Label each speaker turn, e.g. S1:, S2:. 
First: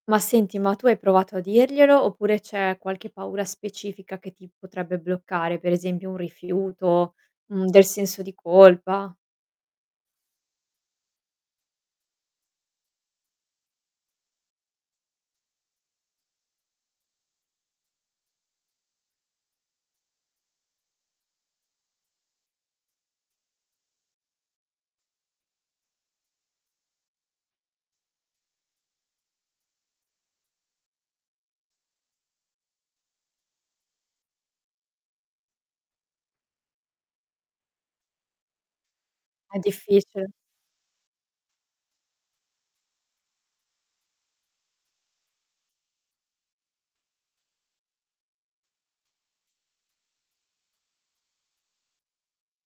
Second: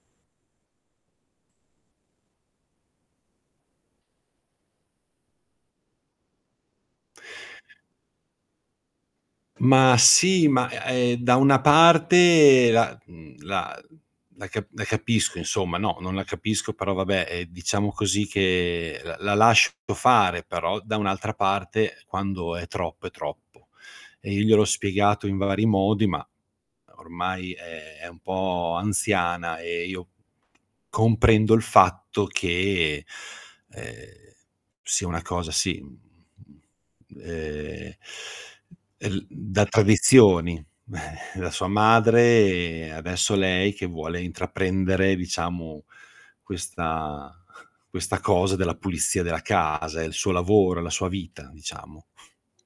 S1: Ma senti, ma tu hai provato a dirglielo oppure c'è qualche paura specifica che ti potrebbe bloccare? Per esempio un rifiuto, mhmm, del senso di colpa?
S2: Ma sì, ma, e ehm, da una parte la mhmm, la la ca la capisco insomma. No, non la capisco, però vabbè, ehm, diciamo così che la lascio fare, però da un'altra parte, quando è troppo è troppo. E io gliel'ho spiegato in vari modi, ma ormai è è un po' anziana e io comprendo il fatto che, uhm, sia una cosa sì, mhmm, uhm, el
S1: È
S2: da
S1: difficile.
S2: tradizioni, eh, da sua madre e adesso lei che vuole intraprendere, diciamo, questa questa cosa della pulizia della casa, è il suo lavoro, è la sua vita diciamo.